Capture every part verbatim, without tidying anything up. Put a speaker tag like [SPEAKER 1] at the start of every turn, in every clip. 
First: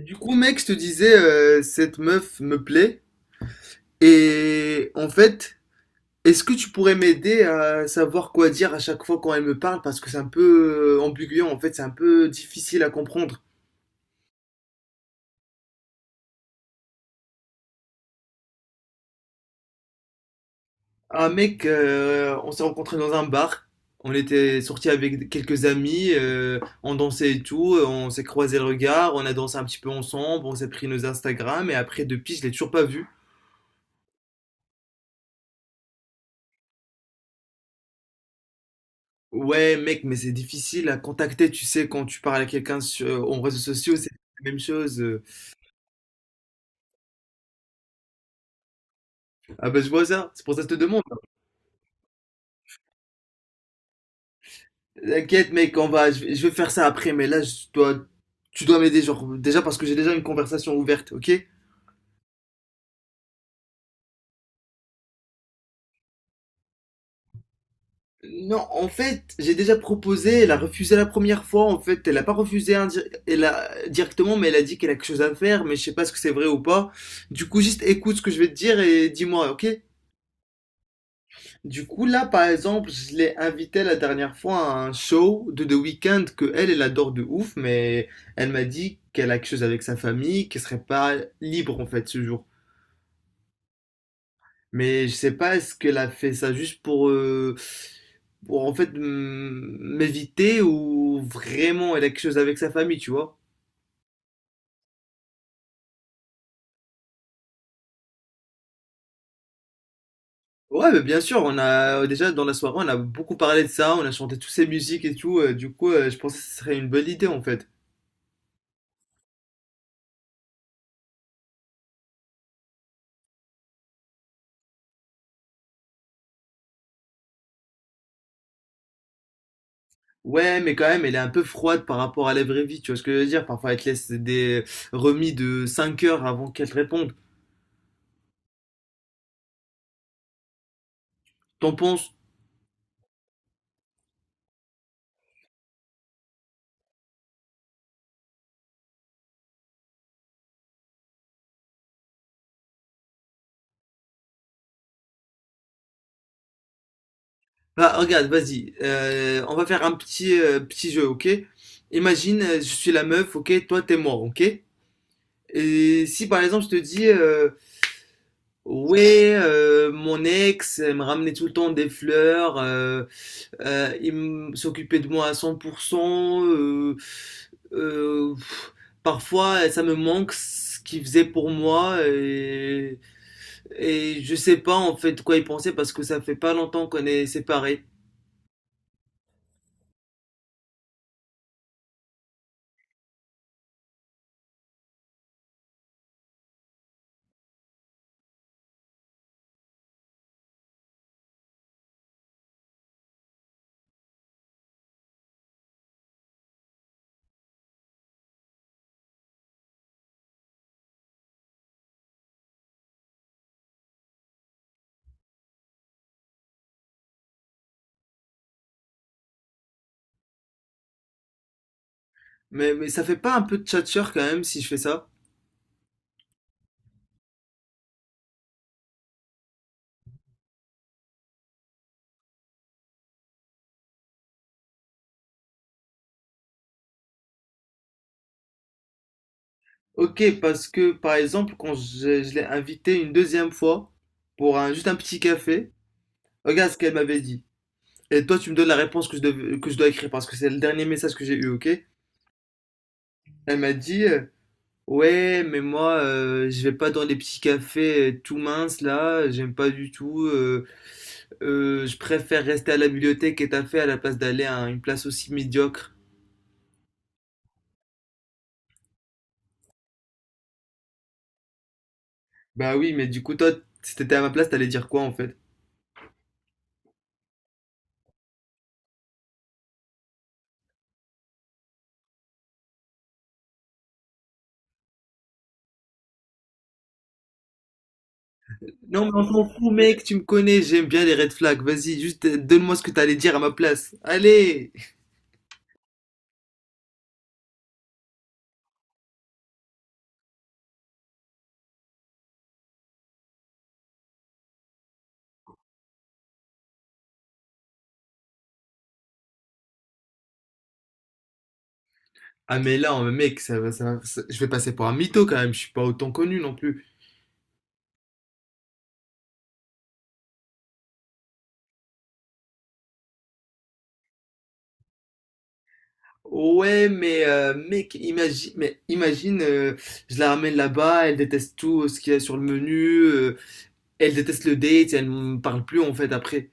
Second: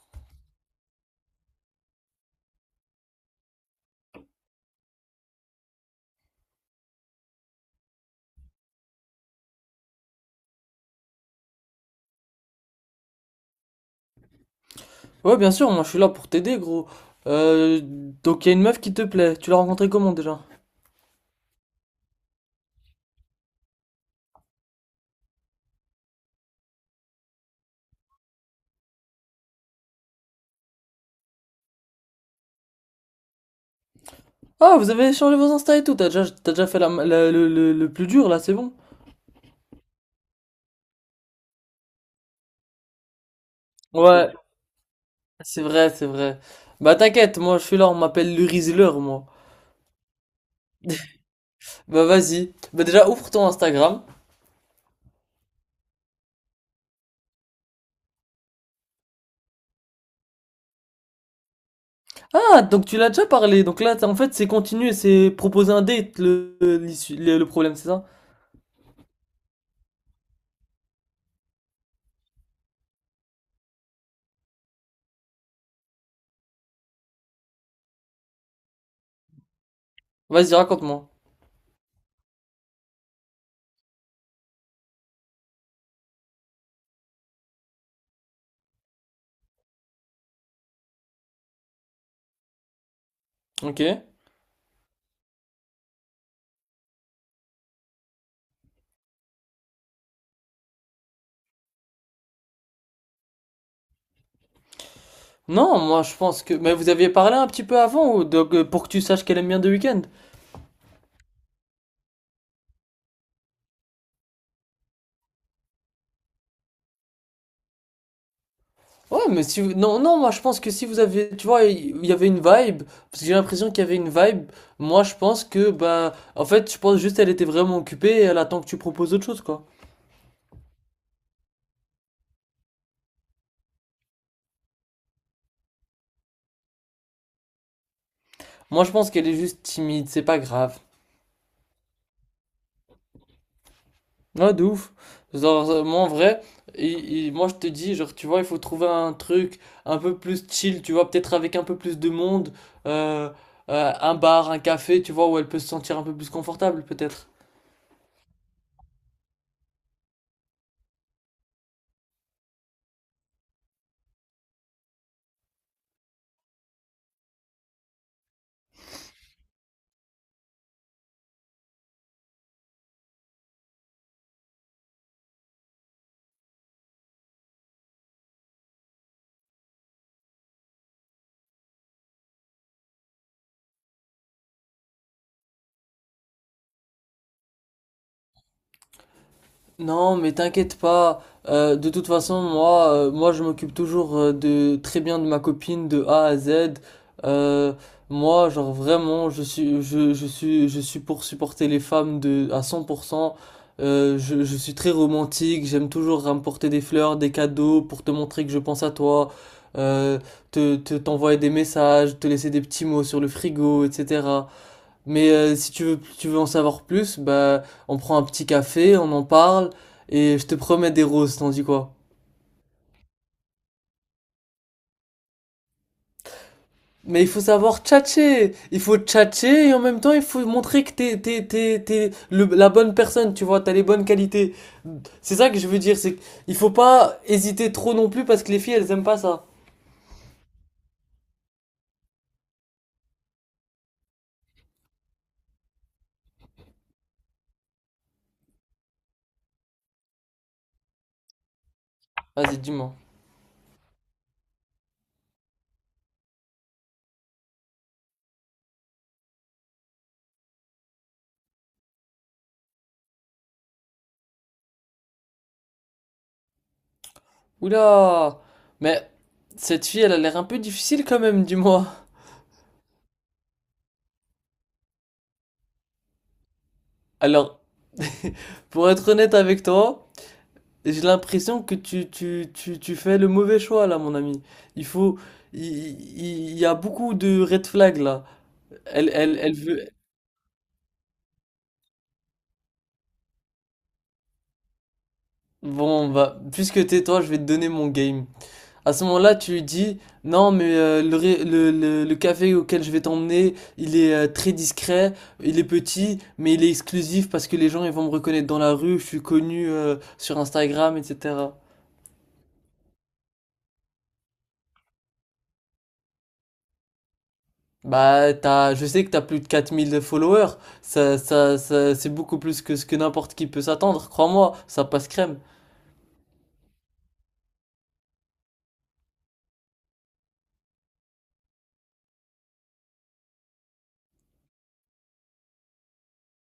[SPEAKER 1] Du coup, mec, je te disais, euh, cette meuf me plaît. Et en fait, est-ce que tu pourrais m'aider à savoir quoi dire à chaque fois quand elle me parle? Parce que c'est un peu euh, ambigu, en fait, c'est un peu difficile à comprendre.
[SPEAKER 2] Ouais, bien sûr, moi je suis là pour t'aider, gros. Euh, donc il y a une meuf qui te plaît. Tu l'as rencontrée comment déjà?
[SPEAKER 1] Un mec, euh, on s'est rencontrés dans un bar. On était sortis avec quelques amis, euh, on dansait et tout, on s'est croisé le regard, on a dansé un petit peu ensemble, on s'est pris nos Instagram, et après, depuis, je l'ai toujours pas vu.
[SPEAKER 2] Ah, vous avez échangé vos Insta et tout. T'as déjà, t'as déjà fait la, la- le, le- le plus dur là, c'est bon.
[SPEAKER 1] Ouais, mec, mais c'est difficile à contacter, tu sais, quand tu parles à quelqu'un sur en réseaux sociaux, c'est
[SPEAKER 2] Ouais,
[SPEAKER 1] la même chose. euh.
[SPEAKER 2] c'est vrai, c'est vrai. Bah t'inquiète, moi je suis là, on m'appelle le Rizzler, moi.
[SPEAKER 1] Ah bah je vois ça, c'est pour ça que je te demande.
[SPEAKER 2] Bah vas-y. Bah déjà ouvre ton Instagram.
[SPEAKER 1] T'inquiète, mec, on va, je vais, je vais faire ça après, mais là, je dois, tu dois m'aider, genre, déjà parce que j'ai déjà une conversation ouverte, ok?
[SPEAKER 2] Ah, donc tu l'as déjà parlé. Donc là, t'as- en fait, c'est continuer, c'est proposer un date le, l'issue- le le problème, c'est ça?
[SPEAKER 1] Non, en fait, j'ai déjà proposé, elle a refusé la première fois, en fait, elle a pas refusé indi- elle a, directement, mais elle a dit qu'elle a quelque chose à faire, mais je sais pas ce que c'est vrai ou pas. Du coup, juste écoute ce que je vais te dire et dis-moi, ok?
[SPEAKER 2] Vas-y, raconte-moi.
[SPEAKER 1] Du coup, là, par exemple, je l'ai invitée la dernière fois à un show de The Weeknd que elle, elle adore de ouf, mais elle m'a dit qu'elle a quelque chose avec sa famille, qu'elle serait pas libre en fait ce jour.
[SPEAKER 2] Ok.
[SPEAKER 1] Mais je sais pas, est-ce qu'elle a fait ça juste pour, euh, pour en fait m- m'éviter ou vraiment elle a quelque chose avec sa famille, tu vois?
[SPEAKER 2] Non, moi je pense que. Mais vous aviez parlé un petit peu avant, ou donc, euh, pour que tu saches qu'elle aime bien The Weeknd.
[SPEAKER 1] Ouais, mais bien sûr, on a déjà dans la soirée, on a beaucoup parlé de ça, on a chanté toutes ces musiques et tout, euh, du coup, euh, je pense que ce serait une bonne idée en fait.
[SPEAKER 2] Ouais, mais si vous... Non, non, moi je pense que si vous avez. Tu vois, il y avait une vibe. Parce que j'ai l'impression qu'il y avait une vibe. Moi je pense que, bah. En fait, je pense juste qu'elle était vraiment occupée et elle attend que tu proposes autre chose, quoi.
[SPEAKER 1] Ouais, mais quand même, elle est un peu froide par rapport à la vraie vie, tu vois ce que je veux dire? Parfois, elle te laisse des remis de cinq heures avant qu'elle te réponde.
[SPEAKER 2] Moi je pense qu'elle est juste timide, c'est pas grave.
[SPEAKER 1] T'en penses?
[SPEAKER 2] Ouais, de ouf. Genre, euh, moi en vrai, il- il- moi je te dis, genre, tu vois, il faut trouver un truc un peu plus chill, tu vois, peut-être avec un peu plus de monde, euh, euh, un bar, un café, tu vois, où elle peut se sentir un peu plus confortable, peut-être.
[SPEAKER 1] Bah, regarde, vas-y, euh, on va faire un petit, euh, petit jeu, ok? Imagine, euh, je suis la meuf, ok? Toi, t'es moi, ok? Et si par exemple, je te dis, euh, ouais, euh, mon ex, elle me ramenait tout le temps des fleurs, euh, Euh, il m- s'occupait de moi à cent pour cent. euh, euh, pff, Parfois, ça me manque ce qu'il faisait pour moi et, et je sais pas en fait quoi il pensait parce que ça fait pas longtemps qu'on est séparés.
[SPEAKER 2] Non, mais t'inquiète pas. Euh, de toute façon, moi, euh, moi, je m'occupe toujours euh, de très bien de ma copine de A à Z. Euh, moi, genre vraiment, je suis, je, je suis, je suis pour supporter les femmes de à cent pour cent. Euh, je, je suis très romantique. J'aime toujours rapporter des fleurs, des cadeaux pour te montrer que je pense à toi. Euh, te, te, t'envoyer des messages, te laisser des petits mots sur le frigo, et cetera. Mais euh, si tu veux, tu veux en savoir plus, bah, on prend un petit café, on en parle, et je te promets des roses, t'en dis quoi?
[SPEAKER 1] Mais, mais ça fait pas un peu de tchatcher quand même si je fais ça?
[SPEAKER 2] Mais il faut savoir tchatcher! Il faut tchatcher, et en même temps, il faut montrer que t'es, t'es, t'es, t'es le- la bonne personne, tu vois, t'as les bonnes qualités. C'est ça que je veux dire, c'est qu'il faut pas hésiter trop non plus, parce que les filles, elles aiment pas ça.
[SPEAKER 1] Ok, parce que par exemple, quand je, je l'ai invitée une deuxième fois pour un, juste un petit café, regarde ce qu'elle m'avait dit. Et toi, tu me donnes la réponse que je, dev- que je dois écrire parce que c'est le dernier message que j'ai eu, ok?
[SPEAKER 2] Vas-y, dis-moi.
[SPEAKER 1] Elle m'a dit, euh, ouais, mais moi, euh, je vais pas dans les petits cafés euh, tout minces là, j'aime pas du tout. euh, euh, Je préfère rester à la bibliothèque et t'as fait à la place d'aller à une place aussi médiocre.
[SPEAKER 2] Oula! Mais cette fille, elle a l'air un peu difficile quand même, dis-moi.
[SPEAKER 1] Bah oui, mais du coup, toi, si t'étais à ma place, t'allais dire quoi en fait?
[SPEAKER 2] Alors, pour être honnête avec toi, j'ai l'impression que tu, tu, tu, tu fais le mauvais choix là, mon ami. Il faut, il, il- il y a beaucoup de red flags là.
[SPEAKER 1] Non,
[SPEAKER 2] Elle,
[SPEAKER 1] mais on
[SPEAKER 2] elle,
[SPEAKER 1] s'en
[SPEAKER 2] elle
[SPEAKER 1] fout,
[SPEAKER 2] veut.
[SPEAKER 1] mec, tu me connais, j'aime bien les red flags. Vas-y, juste euh, donne-moi ce que t'allais dire à ma place. Allez!
[SPEAKER 2] Bon, bah, puisque t'es toi, je vais te donner mon game. À ce moment-là, tu lui dis, non, mais euh, le, ré- le, le, le café auquel je vais t'emmener, il est euh, très discret, il est petit, mais il est exclusif parce que les gens ils vont me reconnaître dans la rue, je suis connu euh, sur Instagram, et cetera.
[SPEAKER 1] Ah, mais là, oh, mec, ça va, ça va- ça- je vais passer pour un mytho quand même, je suis pas autant connu non plus.
[SPEAKER 2] Bah, t'as, je sais que t'as plus de quatre mille de followers, ça, ça, ça- c'est beaucoup plus que ce que n'importe qui peut s'attendre, crois-moi, ça passe crème.
[SPEAKER 1] Ouais, mais euh, mec, imagine, mais imagine, euh, je la ramène là-bas, elle déteste tout euh, ce qu'il y a sur le menu, euh, elle déteste le date, elle ne parle plus en fait après.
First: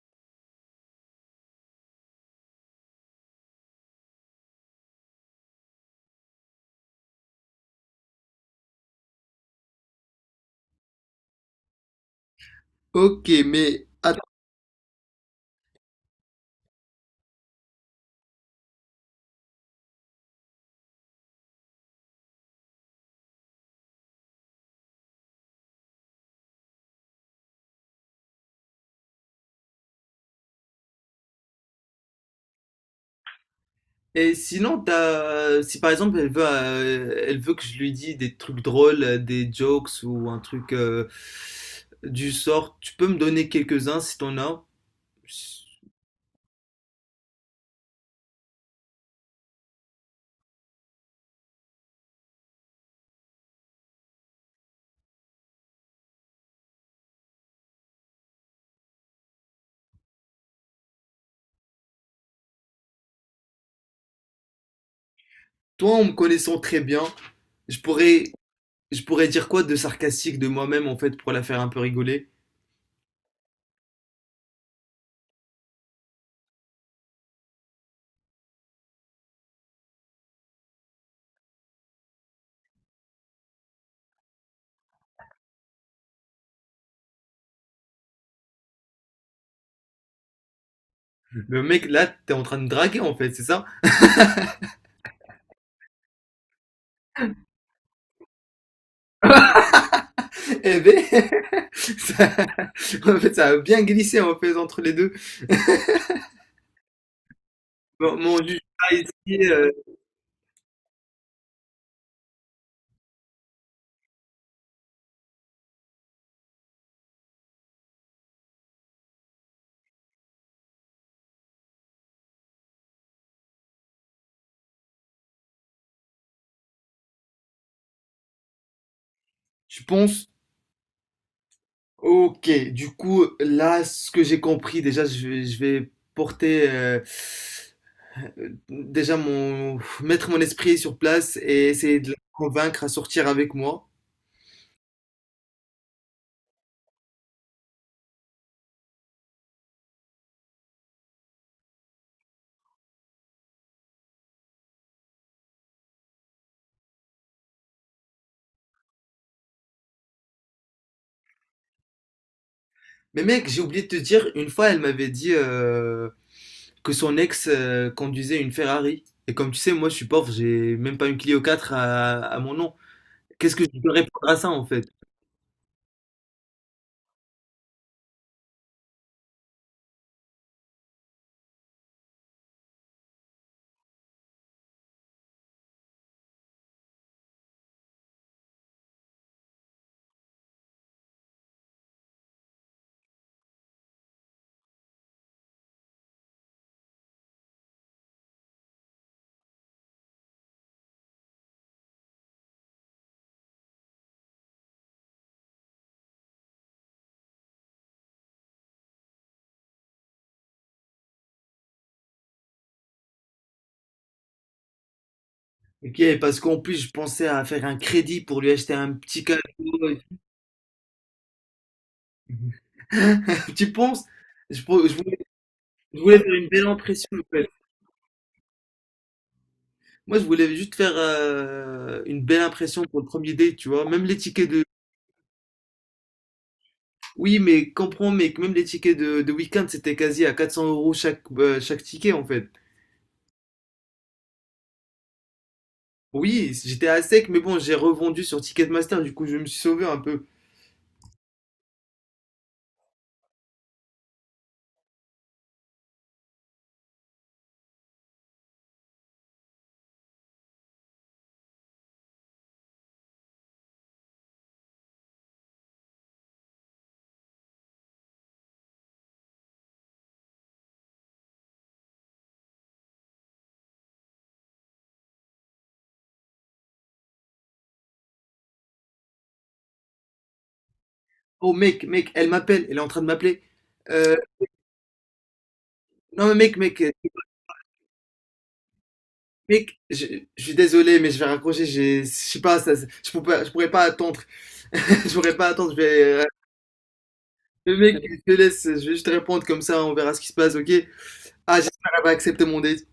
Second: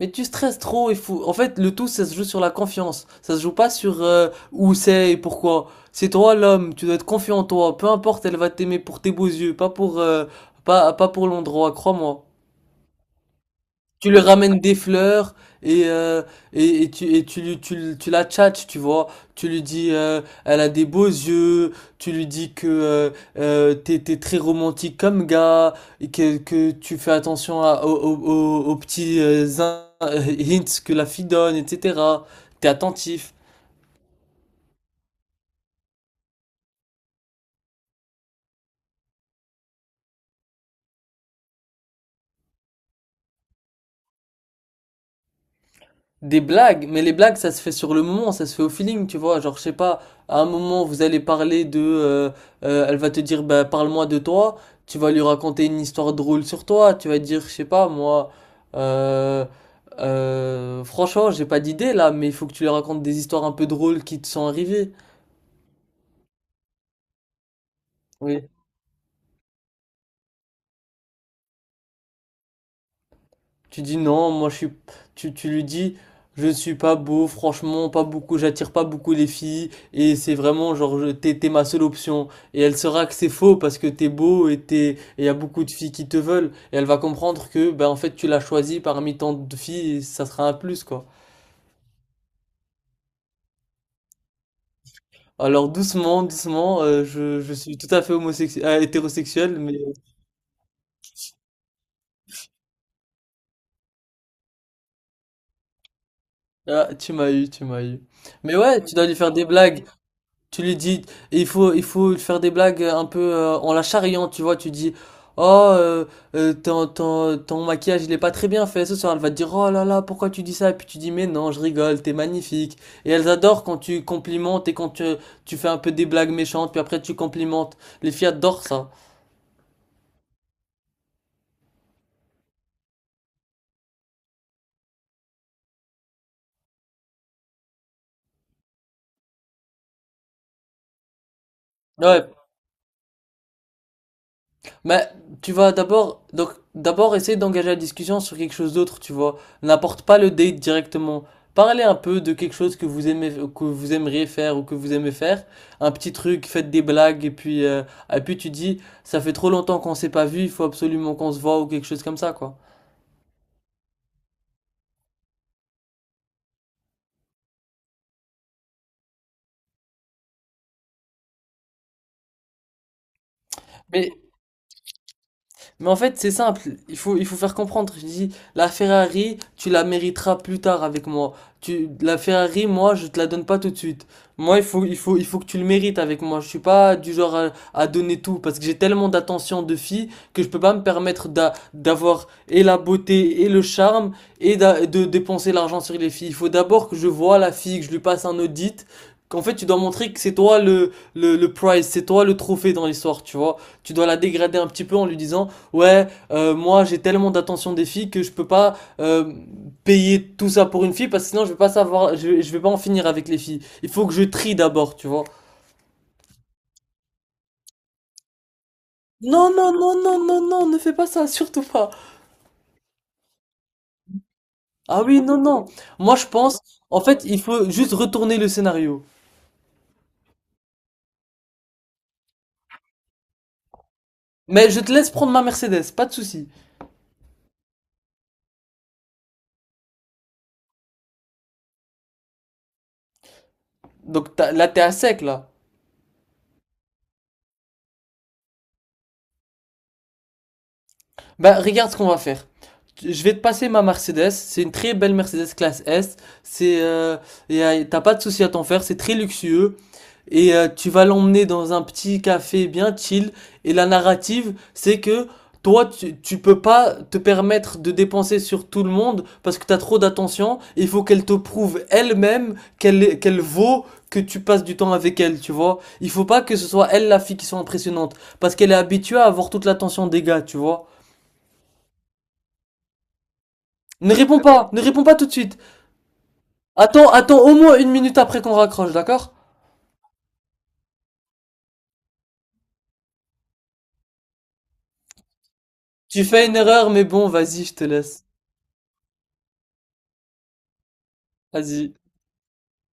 [SPEAKER 2] Mais tu stresses trop, il faut, en fait, le tout, ça se joue sur la confiance, ça se joue pas sur euh, où c'est et pourquoi. C'est toi l'homme, tu dois être confiant en toi, peu importe, elle va t'aimer pour tes beaux yeux, pas pour, euh, pas, pas pour l'endroit, crois-moi.
[SPEAKER 1] Ok, mais
[SPEAKER 2] Tu lui
[SPEAKER 1] attends.
[SPEAKER 2] ramènes des fleurs et, euh, et, et tu, et tu, lui- tu, lui- tu la tchatches, tu vois. Tu lui dis, euh, elle a des beaux yeux, tu lui dis que euh, euh, t'es, t'es très romantique comme gars, et que, que tu fais attention à- aux, aux- aux- aux petits euh, zin- euh, hints que la fille donne, et cetera. T'es attentif.
[SPEAKER 1] Et sinon, t'as, si par exemple elle veut, euh, elle veut que je lui dise des trucs drôles, euh, des jokes ou un truc euh, du sort, tu peux me donner quelques-uns si t'en as.
[SPEAKER 2] Des blagues, mais les blagues, ça se fait sur le moment, ça se fait au feeling, tu vois. Genre, je sais pas, à un moment, vous allez parler de, euh, euh, elle va te dire, bah, parle-moi de toi. Tu vas lui raconter une histoire drôle sur toi. Tu vas dire, je sais pas, moi, euh, euh, franchement, j'ai pas d'idée là, mais il faut que tu lui racontes des histoires un peu drôles qui te sont arrivées.
[SPEAKER 1] Toi, en me connaissant très bien, je pourrais,
[SPEAKER 2] Oui.
[SPEAKER 1] je pourrais dire quoi de sarcastique de moi-même en fait pour la faire un peu rigoler.
[SPEAKER 2] Tu dis non, moi je suis. Tu, tu lui dis, je ne suis pas beau, franchement, pas beaucoup, j'attire pas beaucoup les filles, et c'est vraiment genre, je- t'es, t'es ma seule option. Et elle saura que c'est faux parce que t'es beau et t'es, et y a beaucoup de filles qui te veulent, et elle va comprendre que, ben en fait, tu l'as choisi parmi tant de filles, et ça sera un plus, quoi.
[SPEAKER 1] Le mec, là, t'es en train de draguer en fait, c'est ça?
[SPEAKER 2] Alors doucement, doucement, euh, je, je suis tout à fait homosexuel, hétérosexuel, mais
[SPEAKER 1] Eh ben, ça- en fait, ça a bien glissé en fait entre les deux.
[SPEAKER 2] ah, tu m'as eu, tu m'as eu.
[SPEAKER 1] Mon, mon
[SPEAKER 2] Mais
[SPEAKER 1] juge,
[SPEAKER 2] ouais, tu
[SPEAKER 1] là,
[SPEAKER 2] dois lui faire des
[SPEAKER 1] ici, euh,
[SPEAKER 2] blagues. Tu lui dis, et il faut, il faut lui faire des blagues un peu euh, en la charriant, tu vois. Tu dis, oh, euh, euh, ton, ton, ton maquillage, il est pas très bien fait ce soir. Elle va te dire, oh là là, pourquoi tu dis ça? Et puis tu dis, mais non, je rigole, t'es magnifique. Et elles adorent quand tu complimentes et quand tu, tu fais un peu des blagues méchantes, puis après tu complimentes. Les filles adorent ça.
[SPEAKER 1] je pense, ok, du coup, là, ce que j'ai compris, déjà, je vais, je vais porter, euh, euh, déjà, mon, mettre mon esprit sur place et essayer de la
[SPEAKER 2] Ouais,
[SPEAKER 1] convaincre à sortir avec moi.
[SPEAKER 2] mais tu vas d'abord donc d'abord essayer d'engager la discussion sur quelque chose d'autre, tu vois. N'apporte pas le date directement. Parlez un peu de quelque chose que vous aimez que vous aimeriez faire ou que vous aimez faire, un petit truc, faites des blagues et puis euh, et puis tu dis ça fait trop longtemps qu'on s'est pas vu, il faut absolument qu'on se voit ou quelque chose comme ça quoi.
[SPEAKER 1] Mais mec, j'ai oublié de te dire, une fois, elle m'avait dit euh, que son ex euh, conduisait une Ferrari. Et comme tu sais, moi, je suis pauvre, j'ai même pas une Clio quatre à, à mon nom. Qu'est-ce que je peux
[SPEAKER 2] Mais
[SPEAKER 1] répondre à ça, en fait?
[SPEAKER 2] Mais en fait, c'est simple, il faut, il faut faire comprendre. Je dis, la Ferrari, tu la mériteras plus tard avec moi. Tu, la Ferrari, moi, je te la donne pas tout de suite. Moi, il faut, il faut, il faut que tu le mérites avec moi. Je suis pas du genre à, à donner tout parce que j'ai tellement d'attention de filles que je peux pas me permettre d'avoir et la beauté et le charme et de dépenser l'argent sur les filles. Il faut d'abord que je vois la fille, que je lui passe un audit. Qu'en fait, tu dois montrer que c'est toi le, le, le prize, c'est toi le trophée dans l'histoire, tu vois. Tu dois la dégrader un petit peu en lui disant ouais, euh, moi j'ai tellement d'attention des filles que je peux pas euh, payer tout ça pour une fille parce que sinon je vais pas savoir, je, vais- je vais pas en finir avec les filles. Il faut que je trie d'abord, tu vois.
[SPEAKER 1] Ok, parce qu'en plus, je pensais à faire un crédit pour lui acheter un petit cadeau.
[SPEAKER 2] Non, non, non, non, non, non, ne fais pas ça, surtout pas.
[SPEAKER 1] Tu penses? Je, pour- je
[SPEAKER 2] Ah
[SPEAKER 1] voulais,
[SPEAKER 2] oui, non, non.
[SPEAKER 1] je
[SPEAKER 2] Moi
[SPEAKER 1] voulais
[SPEAKER 2] je
[SPEAKER 1] faire une
[SPEAKER 2] pense,
[SPEAKER 1] belle
[SPEAKER 2] en
[SPEAKER 1] impression,
[SPEAKER 2] fait,
[SPEAKER 1] en
[SPEAKER 2] il
[SPEAKER 1] fait.
[SPEAKER 2] faut juste retourner le scénario.
[SPEAKER 1] Moi, je voulais juste faire euh, une belle impression pour le premier date, tu vois. Même les tickets de...
[SPEAKER 2] Mais je te laisse prendre ma Mercedes, pas de souci.
[SPEAKER 1] Oui, mais comprends, mec, même les tickets de, de week-end, c'était quasi à quatre cents euros chaque, euh, chaque ticket, en fait.
[SPEAKER 2] Donc t'as- là t'es à sec là.
[SPEAKER 1] Oui, j'étais à sec, mais bon, j'ai revendu sur Ticketmaster, du coup, je me suis sauvé un peu.
[SPEAKER 2] Bah regarde ce qu'on va faire. Tu- Je vais te passer ma Mercedes, c'est une très belle Mercedes classe S. C'est euh, y a- t'as pas de souci à t'en faire, c'est très luxueux. Et euh, tu vas l'emmener dans un petit café bien chill. Et la narrative, c'est que toi, tu, tu peux pas te permettre de dépenser sur tout le monde parce que t'as trop d'attention. Il faut qu'elle te prouve elle-même qu'elle qu'elle vaut que tu passes du temps avec elle, tu vois. Il faut pas que ce soit elle la fille qui soit impressionnante parce qu'elle est habituée à avoir toute l'attention des gars, tu vois.
[SPEAKER 1] Oh, mec, mec, elle m'appelle, elle est en train de m'appeler.
[SPEAKER 2] Ne
[SPEAKER 1] Euh,
[SPEAKER 2] réponds pas, ne réponds pas tout de suite.
[SPEAKER 1] non, mais mec, mec,
[SPEAKER 2] Attends, attends au moins une minute après qu'on raccroche, d'accord?
[SPEAKER 1] Mec, je, je suis désolé, mais je vais raccrocher. j'ai- Je sais pas, ça, je pourrais, je pourrais pas attendre. Je pourrais pas attendre. Je vais, euh,
[SPEAKER 2] Tu fais une erreur, mais bon, vas-y, je
[SPEAKER 1] le
[SPEAKER 2] te
[SPEAKER 1] mec,
[SPEAKER 2] laisse.
[SPEAKER 1] je te laisse. Je vais juste répondre comme ça. On verra ce qui se passe, ok? Ah, j'espère
[SPEAKER 2] Vas-y.
[SPEAKER 1] qu'elle va accepter mon date.